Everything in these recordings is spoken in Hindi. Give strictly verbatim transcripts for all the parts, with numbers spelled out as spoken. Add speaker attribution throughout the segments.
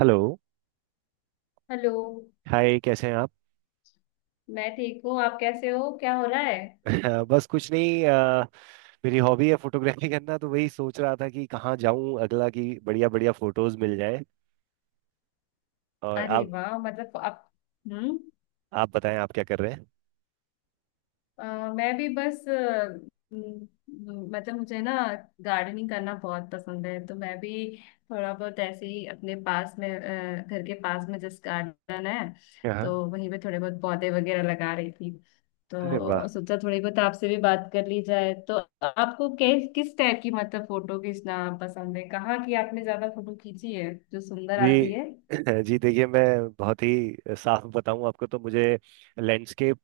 Speaker 1: हेलो।
Speaker 2: हेलो।
Speaker 1: हाय, कैसे हैं आप?
Speaker 2: मैं ठीक हूँ। आप कैसे हो? क्या हो रहा है?
Speaker 1: बस कुछ नहीं। अ, मेरी हॉबी है फोटोग्राफी करना, तो वही सोच रहा था कि कहाँ जाऊं अगला कि बढ़िया बढ़िया फोटोज मिल जाए। और
Speaker 2: अरे
Speaker 1: आप?
Speaker 2: वाह, मतलब आप। हम्म।
Speaker 1: आप बताएं, आप क्या कर रहे हैं?
Speaker 2: अ, मैं भी बस। अ, हम्म, हम्म, मतलब मुझे ना गार्डनिंग करना बहुत पसंद है, तो मैं भी थोड़ा बहुत ऐसे ही अपने पास में अ, घर के पास में जिस गार्डन है, तो
Speaker 1: हाँ।
Speaker 2: वहीं पे थोड़े बहुत पौधे वगैरह लगा रही थी।
Speaker 1: अरे वाह।
Speaker 2: तो सोचा थोड़ी बहुत आपसे भी बात कर ली जाए। तो आपको किस किस टाइप की मतलब फोटो खींचना पसंद है? कहाँ की आपने ज्यादा फोटो खींची है जो सुंदर आती
Speaker 1: जी
Speaker 2: है?
Speaker 1: जी देखिए, मैं बहुत ही साफ बताऊं आपको तो मुझे लैंडस्केप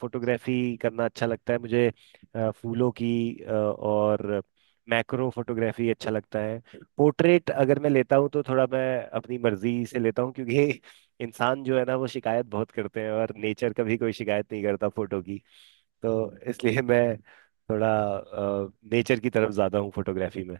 Speaker 1: फोटोग्राफी करना अच्छा लगता है, मुझे अ, फूलों की अ, और मैक्रो फोटोग्राफी अच्छा लगता है। पोर्ट्रेट अगर मैं लेता हूं तो थोड़ा मैं अपनी मर्जी से लेता हूं, क्योंकि इंसान जो है ना, वो शिकायत बहुत करते हैं और नेचर कभी कोई शिकायत नहीं करता फोटो की। तो इसलिए मैं थोड़ा नेचर की तरफ ज्यादा हूँ फोटोग्राफी में।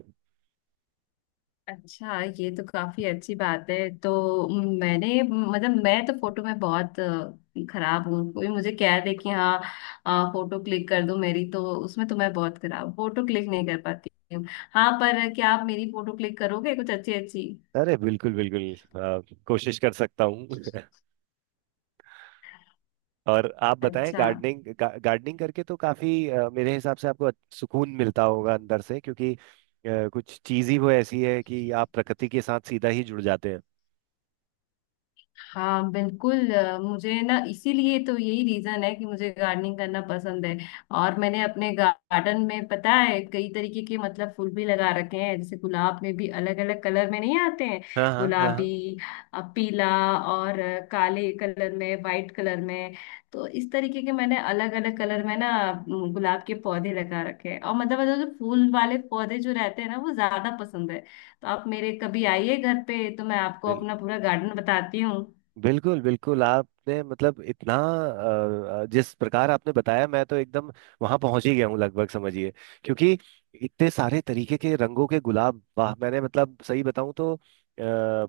Speaker 2: अच्छा, ये तो काफी अच्छी बात है। तो मैंने मतलब मैं तो फोटो में बहुत अ, खराब हूँ। कोई मुझे कह दे कि हाँ अ, फोटो क्लिक कर दो मेरी, तो उसमें तो मैं बहुत खराब, फोटो क्लिक नहीं कर पाती हूँ। हाँ, पर क्या आप मेरी फोटो क्लिक करोगे कुछ अच्छी अच्छी?
Speaker 1: अरे बिल्कुल बिल्कुल। अ, कोशिश कर सकता हूँ और आप बताएं,
Speaker 2: अच्छा।
Speaker 1: गार्डनिंग गा, गार्डनिंग करके तो काफी, अ, मेरे हिसाब से आपको सुकून मिलता होगा अंदर से, क्योंकि अ, कुछ चीज ही वो ऐसी है कि आप प्रकृति के साथ सीधा ही जुड़ जाते हैं।
Speaker 2: हाँ, बिल्कुल। अ, मुझे ना इसीलिए तो यही रीजन है कि मुझे गार्डनिंग करना पसंद है। और मैंने अपने गार्डन में पता है कई तरीके के मतलब फूल भी लगा रखे हैं। जैसे गुलाब में भी अलग अलग कलर में नहीं आते हैं?
Speaker 1: हाँ हाँ हाँ हाँ।
Speaker 2: गुलाबी, अ, पीला, और अ, काले कलर में, वाइट कलर में। तो इस तरीके के मैंने अलग अलग कलर में ना अम, गुलाब के पौधे लगा रखे हैं। और मतलब मतलब जो फूल वाले पौधे जो रहते हैं ना वो ज्यादा पसंद है। तो आप मेरे कभी आइए घर पे, तो मैं आपको
Speaker 1: बिल-
Speaker 2: अपना पूरा गार्डन बताती हूँ।
Speaker 1: बिल्कुल बिल्कुल, आपने मतलब इतना, अ, अ, जिस प्रकार आपने बताया, मैं तो एकदम वहां पहुंच ही गया हूँ लगभग, समझिए। क्योंकि इतने सारे तरीके के रंगों के गुलाब, वाह! मैंने मतलब सही बताऊं तो आ,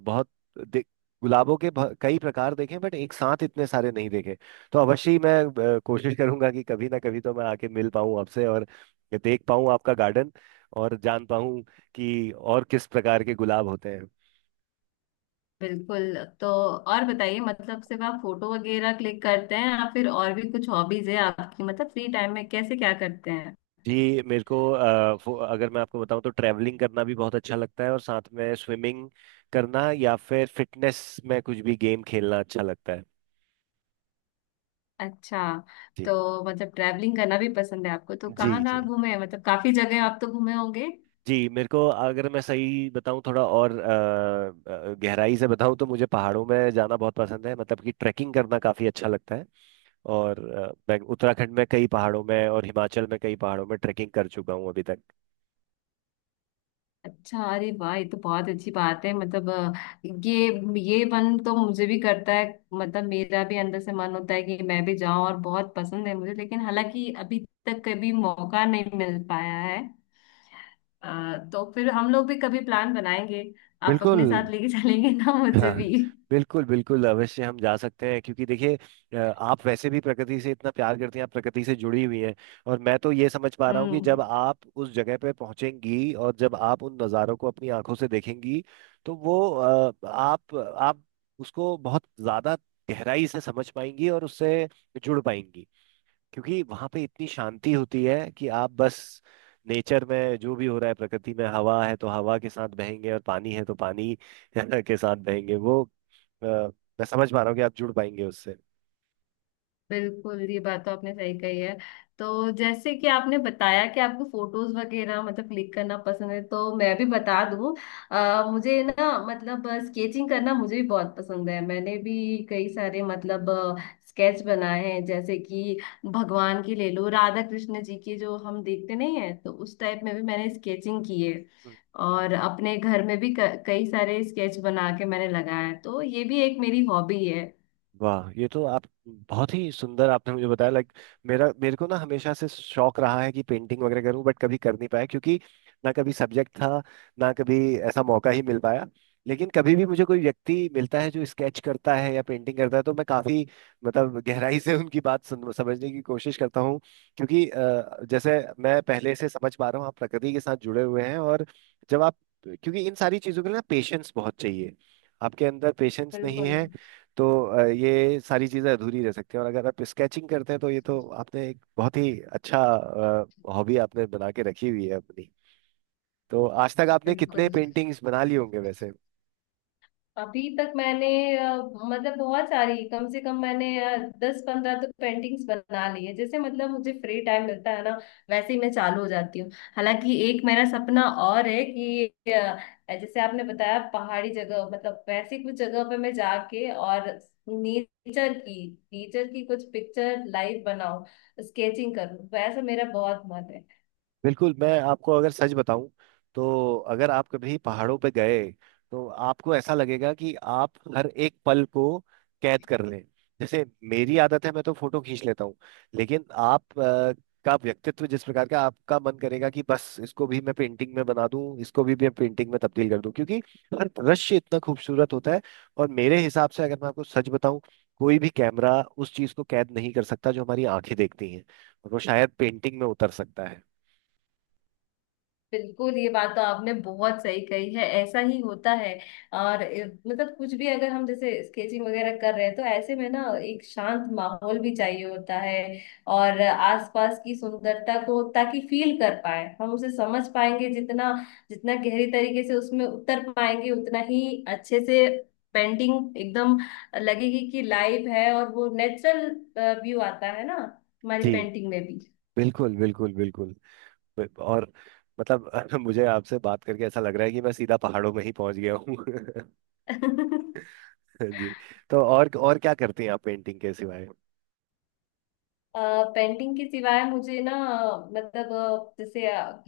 Speaker 1: बहुत दे- गुलाबों के बह- कई प्रकार देखे, बट एक साथ इतने सारे नहीं देखे। तो अवश्य ही मैं अ, कोशिश करूंगा कि कभी ना कभी तो मैं आके मिल पाऊं आपसे, और देख पाऊं आपका गार्डन, और जान पाऊं कि और किस प्रकार के गुलाब होते हैं।
Speaker 2: बिल्कुल। तो और बताइए, मतलब सिर्फ आप फोटो वगैरह क्लिक करते हैं या फिर और भी कुछ हॉबीज है आपकी? मतलब फ्री टाइम में कैसे क्या करते हैं?
Speaker 1: जी, मेरे को अ, फो- अगर मैं आपको बताऊं तो ट्रैवलिंग करना भी बहुत अच्छा लगता है, और साथ में स्विमिंग करना, या फिर फिटनेस में कुछ भी गेम खेलना अच्छा लगता है।
Speaker 2: अच्छा। तो
Speaker 1: जी
Speaker 2: मतलब ट्रैवलिंग करना भी पसंद है आपको? तो
Speaker 1: जी।
Speaker 2: कहाँ
Speaker 1: जी
Speaker 2: कहाँ घूमे हैं? मतलब काफी जगह आप तो घूमे होंगे।
Speaker 1: जी, मेरे को अगर मैं सही बताऊं, थोड़ा और अ, अ, गहराई से बताऊं, तो मुझे पहाड़ों में जाना बहुत पसंद है, मतलब कि ट्रैकिंग करना काफ़ी अच्छा लगता है। और अ, मैं उत्तराखंड में कई पहाड़ों में और हिमाचल में कई पहाड़ों में ट्रैकिंग कर चुका हूं अभी तक।
Speaker 2: अच्छा, अरे वाह, ये तो बहुत अच्छी बात है। मतलब अ, ये ये मन तो मुझे भी करता है। मतलब मेरा भी अंदर से मन होता है कि मैं भी जाऊं, और बहुत पसंद है मुझे, लेकिन हालांकि अभी तक कभी मौका नहीं मिल पाया है। आ, तो फिर हम लोग भी कभी प्लान बनाएंगे। आप
Speaker 1: बिल्कुल।
Speaker 2: अपने साथ लेके चलेंगे ना मुझे
Speaker 1: हाँ
Speaker 2: भी?
Speaker 1: बिल्कुल बिल्कुल, अवश्य हम जा सकते हैं, क्योंकि देखिए, अ, आप वैसे भी प्रकृति से इतना प्यार करती हैं, आप प्रकृति से जुड़ी हुई हैं। और मैं तो ये समझ पा रहा हूँ कि
Speaker 2: हम्म।
Speaker 1: जब आप उस जगह पे पहुंचेंगी और जब आप उन नज़ारों को अपनी आंखों से देखेंगी, तो वो अ, आप आप उसको बहुत ज़्यादा गहराई से समझ पाएंगी और उससे जुड़ पाएंगी। क्योंकि वहां पे इतनी शांति होती है कि आप बस नेचर में जो भी हो रहा है, प्रकृति में हवा है तो हवा के साथ बहेंगे, और पानी है तो पानी के साथ बहेंगे। वो अ, मैं समझ पा रहा हूँ कि आप जुड़ पाएंगे उससे।
Speaker 2: बिल्कुल, ये बात तो आपने सही कही है। तो जैसे कि आपने बताया कि आपको फोटोज वगैरह मतलब क्लिक करना पसंद है, तो मैं भी बता दूं, अ, मुझे ना मतलब स्केचिंग करना मुझे भी बहुत पसंद है। मैंने भी कई सारे मतलब स्केच बनाए हैं। जैसे कि भगवान की ले लो, राधा कृष्ण जी की, जो हम देखते नहीं है, तो उस टाइप में भी मैंने स्केचिंग की है।
Speaker 1: हम्म।
Speaker 2: और अपने घर में भी क- कई सारे स्केच बना के मैंने लगाया है। तो ये भी एक मेरी हॉबी है।
Speaker 1: वाह, ये तो आप बहुत ही सुंदर आपने मुझे बताया। लाइक मेरा मेरे को ना हमेशा से शौक रहा है कि पेंटिंग वगैरह करूं, बट कभी कर नहीं पाया, क्योंकि ना कभी सब्जेक्ट था, ना कभी ऐसा मौका ही मिल पाया। लेकिन कभी भी मुझे कोई व्यक्ति मिलता है जो स्केच करता है या पेंटिंग करता है, तो मैं काफी मतलब गहराई से उनकी बात सुन, समझने की कोशिश करता हूँ। क्योंकि अ, जैसे मैं पहले से समझ पा रहा हूँ, आप प्रकृति के साथ जुड़े हुए हैं। और जब आप क्योंकि इन सारी चीजों के लिए ना पेशेंस बहुत चाहिए। आपके अंदर पेशेंस नहीं
Speaker 2: बिल्कुल
Speaker 1: है तो अ, ये सारी चीज़ें अधूरी रह सकती हैं। और अगर आप स्केचिंग करते हैं तो ये तो आपने एक बहुत ही अच्छा हॉबी आपने बना के रखी हुई है अपनी। तो आज तक आपने कितने
Speaker 2: बिल्कुल।
Speaker 1: पेंटिंग्स बना लिए होंगे वैसे?
Speaker 2: अभी तक मैंने अ, मतलब बहुत सारी, कम से कम मैंने दस पंद्रह तो पेंटिंग्स बना ली है। जैसे मतलब मुझे फ्री टाइम मिलता है ना, वैसे ही मैं चालू हो जाती हूँ। हालांकि एक मेरा सपना और है कि अ, जैसे आपने बताया पहाड़ी जगह, मतलब वैसी कुछ जगह पे मैं जाके और नेचर की नेचर की कुछ पिक्चर लाइव बनाऊं, स्केचिंग करूं, वैसा मेरा बहुत मन है।
Speaker 1: बिल्कुल। मैं आपको अगर सच बताऊं तो, अगर आप कभी पहाड़ों पे गए, तो आपको ऐसा लगेगा कि आप हर एक पल को कैद कर लें। जैसे मेरी आदत है, मैं तो फोटो खींच लेता हूँ। लेकिन आप अ, का व्यक्तित्व जिस प्रकार का, आपका मन करेगा कि बस इसको भी मैं पेंटिंग में बना दूं, इसको भी मैं पेंटिंग में तब्दील कर दूं, क्योंकि हर दृश्य इतना खूबसूरत होता है। और मेरे हिसाब से अगर मैं आपको सच बताऊं, कोई भी कैमरा उस चीज को कैद नहीं कर सकता जो हमारी आंखें देखती हैं, और वो शायद पेंटिंग में उतर सकता है।
Speaker 2: बिल्कुल, ये बात तो आपने बहुत सही कही है। ऐसा ही होता है। और ए, मतलब कुछ भी, अगर हम जैसे स्केचिंग वगैरह कर रहे हैं, तो ऐसे में ना एक शांत माहौल भी चाहिए होता है, और आसपास की सुंदरता को ताकि फील कर पाए हम। उसे समझ पाएंगे जितना, जितना गहरी तरीके से उसमें उतर पाएंगे, उतना ही अच्छे से पेंटिंग एकदम लगेगी कि लाइव है, और वो नेचुरल व्यू आता है ना हमारी
Speaker 1: जी,
Speaker 2: पेंटिंग में।
Speaker 1: बिल्कुल बिल्कुल बिल्कुल। ब- और मतलब मुझे आपसे बात करके ऐसा लग रहा है कि मैं सीधा पहाड़ों में ही पहुंच गया हूँ
Speaker 2: भी
Speaker 1: जी। तो और और क्या करती हैं आप पेंटिंग के सिवाय?
Speaker 2: पेंटिंग के सिवाय मुझे ना मतलब अ, जैसे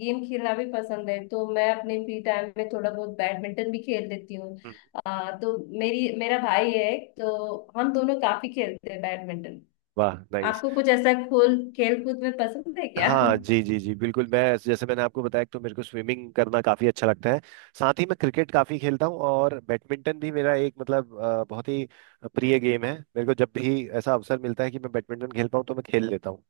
Speaker 2: गेम खेलना भी पसंद है, तो मैं अपने फ्री टाइम में थोड़ा बहुत बैडमिंटन भी खेल लेती हूँ।
Speaker 1: हम्म।
Speaker 2: अ, तो मेरी मेरा भाई है एक, तो हम दोनों काफी खेलते हैं बैडमिंटन।
Speaker 1: वाह, नाइस।
Speaker 2: आपको कुछ ऐसा खोल, खेल कूद में पसंद है क्या?
Speaker 1: हाँ जी जी जी बिल्कुल, मैं जैसे मैंने आपको बताया कि तो मेरे को स्विमिंग करना काफी अच्छा लगता है। साथ ही मैं क्रिकेट काफी खेलता हूँ, और बैडमिंटन भी मेरा एक मतलब अ, बहुत ही प्रिय गेम है। मेरे को जब भी ऐसा अवसर मिलता है कि मैं बैडमिंटन खेल पाऊँ तो मैं खेल लेता हूँ।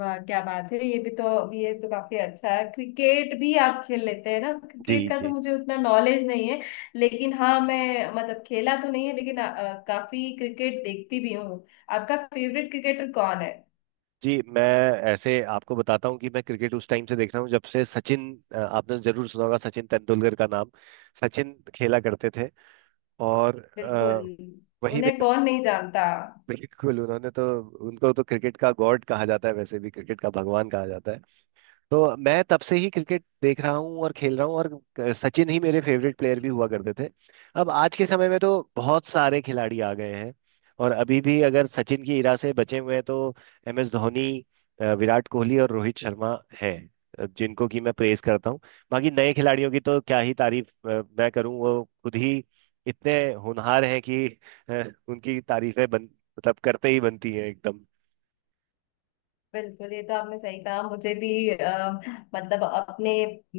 Speaker 2: वाह, क्या बात है, ये भी तो, ये तो काफी अच्छा है। क्रिकेट भी आप खेल लेते हैं ना?
Speaker 1: जी
Speaker 2: क्रिकेट का तो
Speaker 1: जी।
Speaker 2: मुझे उतना नॉलेज नहीं है, लेकिन हाँ, मैं मतलब खेला तो नहीं है, लेकिन अ, अ, काफी क्रिकेट देखती भी हूँ। आपका फेवरेट क्रिकेटर कौन है?
Speaker 1: जी मैं ऐसे आपको बताता हूँ कि मैं क्रिकेट उस टाइम से देख रहा हूँ जब से सचिन, अ, आपने जरूर सुना होगा सचिन तेंदुलकर का नाम, सचिन खेला करते थे। और
Speaker 2: बिल्कुल,
Speaker 1: अ, वही में
Speaker 2: उन्हें कौन नहीं जानता।
Speaker 1: बिल्कुल उन्होंने तो, उनको तो क्रिकेट का गॉड कहा जाता है, वैसे भी क्रिकेट का भगवान कहा जाता है। तो मैं तब से ही क्रिकेट देख रहा हूँ और खेल रहा हूँ। और क- सचिन ही मेरे फेवरेट प्लेयर भी हुआ करते थे। अब आज के समय में तो बहुत सारे खिलाड़ी आ गए हैं, और अभी भी अगर सचिन की इरा से बचे हुए हैं तो एम एस धोनी, अ, विराट कोहली और रोहित शर्मा हैं, अ, जिनको कि मैं प्रेज करता हूँ। बाकी नए खिलाड़ियों की तो क्या ही तारीफ अ, मैं करूँ, वो खुद ही इतने होनहार हैं कि अ, उनकी तारीफें बन मतलब करते ही बनती हैं एकदम।
Speaker 2: बिल्कुल, ये तो आपने सही कहा। मुझे भी अ, मतलब अपने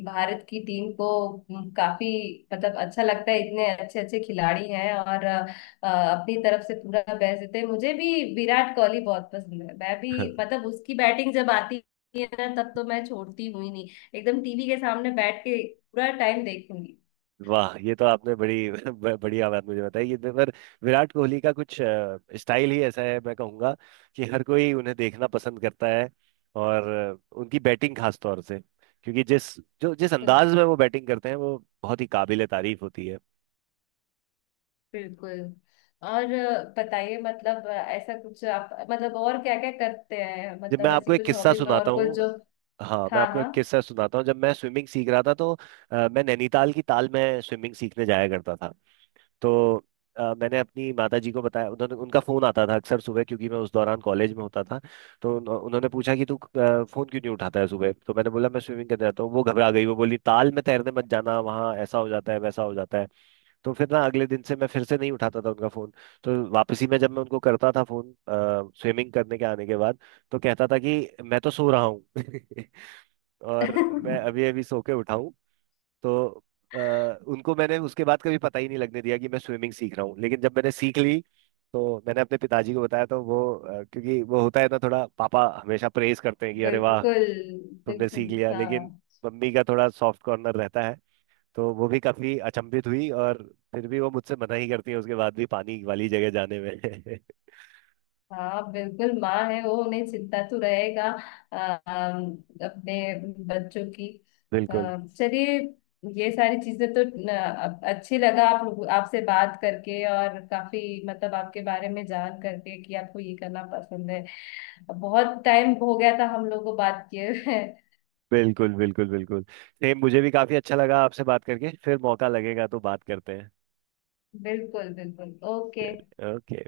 Speaker 2: भारत की टीम को म, काफी मतलब अच्छा लगता है। इतने अच्छे अच्छे खिलाड़ी हैं, और अ, अ, अपनी तरफ से पूरा बेस्ट देते हैं। मुझे भी विराट कोहली बहुत पसंद है। मैं भी मतलब उसकी बैटिंग जब आती है ना, तब तो मैं छोड़ती हुई नहीं, एकदम टीवी के सामने बैठ के पूरा टाइम देखूंगी।
Speaker 1: वाह, ये तो आपने बड़ी ब- बढ़िया बात मुझे बताई। ये तो पर विराट कोहली का कुछ अ, स्टाइल ही ऐसा है, मैं कहूँगा कि हर कोई उन्हें देखना पसंद करता है। और अ, उनकी बैटिंग खास तौर से, क्योंकि जिस जो जिस अंदाज में वो
Speaker 2: बिल्कुल
Speaker 1: बैटिंग करते हैं, वो बहुत ही काबिल तारीफ होती है।
Speaker 2: बिल्कुल। और अ, बताइए, मतलब अ, ऐसा कुछ आप मतलब और क्या क्या करते हैं?
Speaker 1: जब मैं
Speaker 2: मतलब
Speaker 1: आपको
Speaker 2: ऐसी
Speaker 1: एक
Speaker 2: कुछ
Speaker 1: किस्सा
Speaker 2: हॉबी में
Speaker 1: सुनाता
Speaker 2: और कुछ
Speaker 1: हूँ,
Speaker 2: जो।
Speaker 1: हाँ मैं
Speaker 2: हाँ
Speaker 1: आपको
Speaker 2: हाँ।
Speaker 1: एक किस्सा सुनाता हूँ, जब मैं स्विमिंग सीख रहा था तो अ, मैं नैनीताल की ताल में स्विमिंग सीखने जाया करता था। तो अ, मैंने अपनी माता जी को बताया, उन्होंने उनका फ़ोन आता था अक्सर सुबह, क्योंकि मैं उस दौरान कॉलेज में होता था। तो उन्हो- उन्होंने पूछा कि तू फ़ोन क्यों नहीं उठाता है सुबह, तो मैंने बोला मैं स्विमिंग करने जाता हूँ। वो घबरा गई, वो बोली ताल में तैरने मत जाना, वहाँ ऐसा हो जाता है, वैसा हो जाता है। तो फिर ना अगले दिन से मैं फिर से नहीं उठाता था उनका फ़ोन। तो वापसी में जब मैं उनको करता था फ़ोन, स्विमिंग करने के आने के बाद, तो कहता था कि मैं तो सो रहा हूँ और मैं अभी अभी सो के उठा हूँ। तो अ, उनको मैंने उसके बाद कभी पता ही नहीं लगने दिया कि मैं स्विमिंग सीख रहा हूँ। लेकिन जब मैंने सीख ली, तो मैंने अपने पिताजी को बताया, तो वो अ, क्योंकि वो होता है ना, थोड़ा पापा हमेशा प्रेज करते हैं कि अरे वाह
Speaker 2: बिल्कुल
Speaker 1: तुमने सीख
Speaker 2: बिल्कुल।
Speaker 1: लिया,
Speaker 2: हाँ
Speaker 1: लेकिन मम्मी का थोड़ा सॉफ्ट कॉर्नर रहता है। तो वो भी काफी अचंभित हुई, और फिर भी वो मुझसे मना ही करती है उसके बाद भी पानी वाली जगह जाने में
Speaker 2: हाँ, बिल्कुल, माँ है वो, उन्हें चिंता तो रहेगा अम, अपने बच्चों की।
Speaker 1: बिल्कुल।
Speaker 2: अम, चलिए, ये सारी चीजें तो न, अच्छी लगा आप लोग, आपसे बात करके, और काफी मतलब आपके बारे में जान करके कि आपको ये करना पसंद है। बहुत टाइम हो गया था हम लोग को बात किए हुए।
Speaker 1: बिल्कुल बिल्कुल बिल्कुल, सेम मुझे भी काफी अच्छा लगा आपसे बात करके। फिर मौका लगेगा तो बात करते हैं।
Speaker 2: बिल्कुल बिल्कुल, ओके।
Speaker 1: चलिए ओके।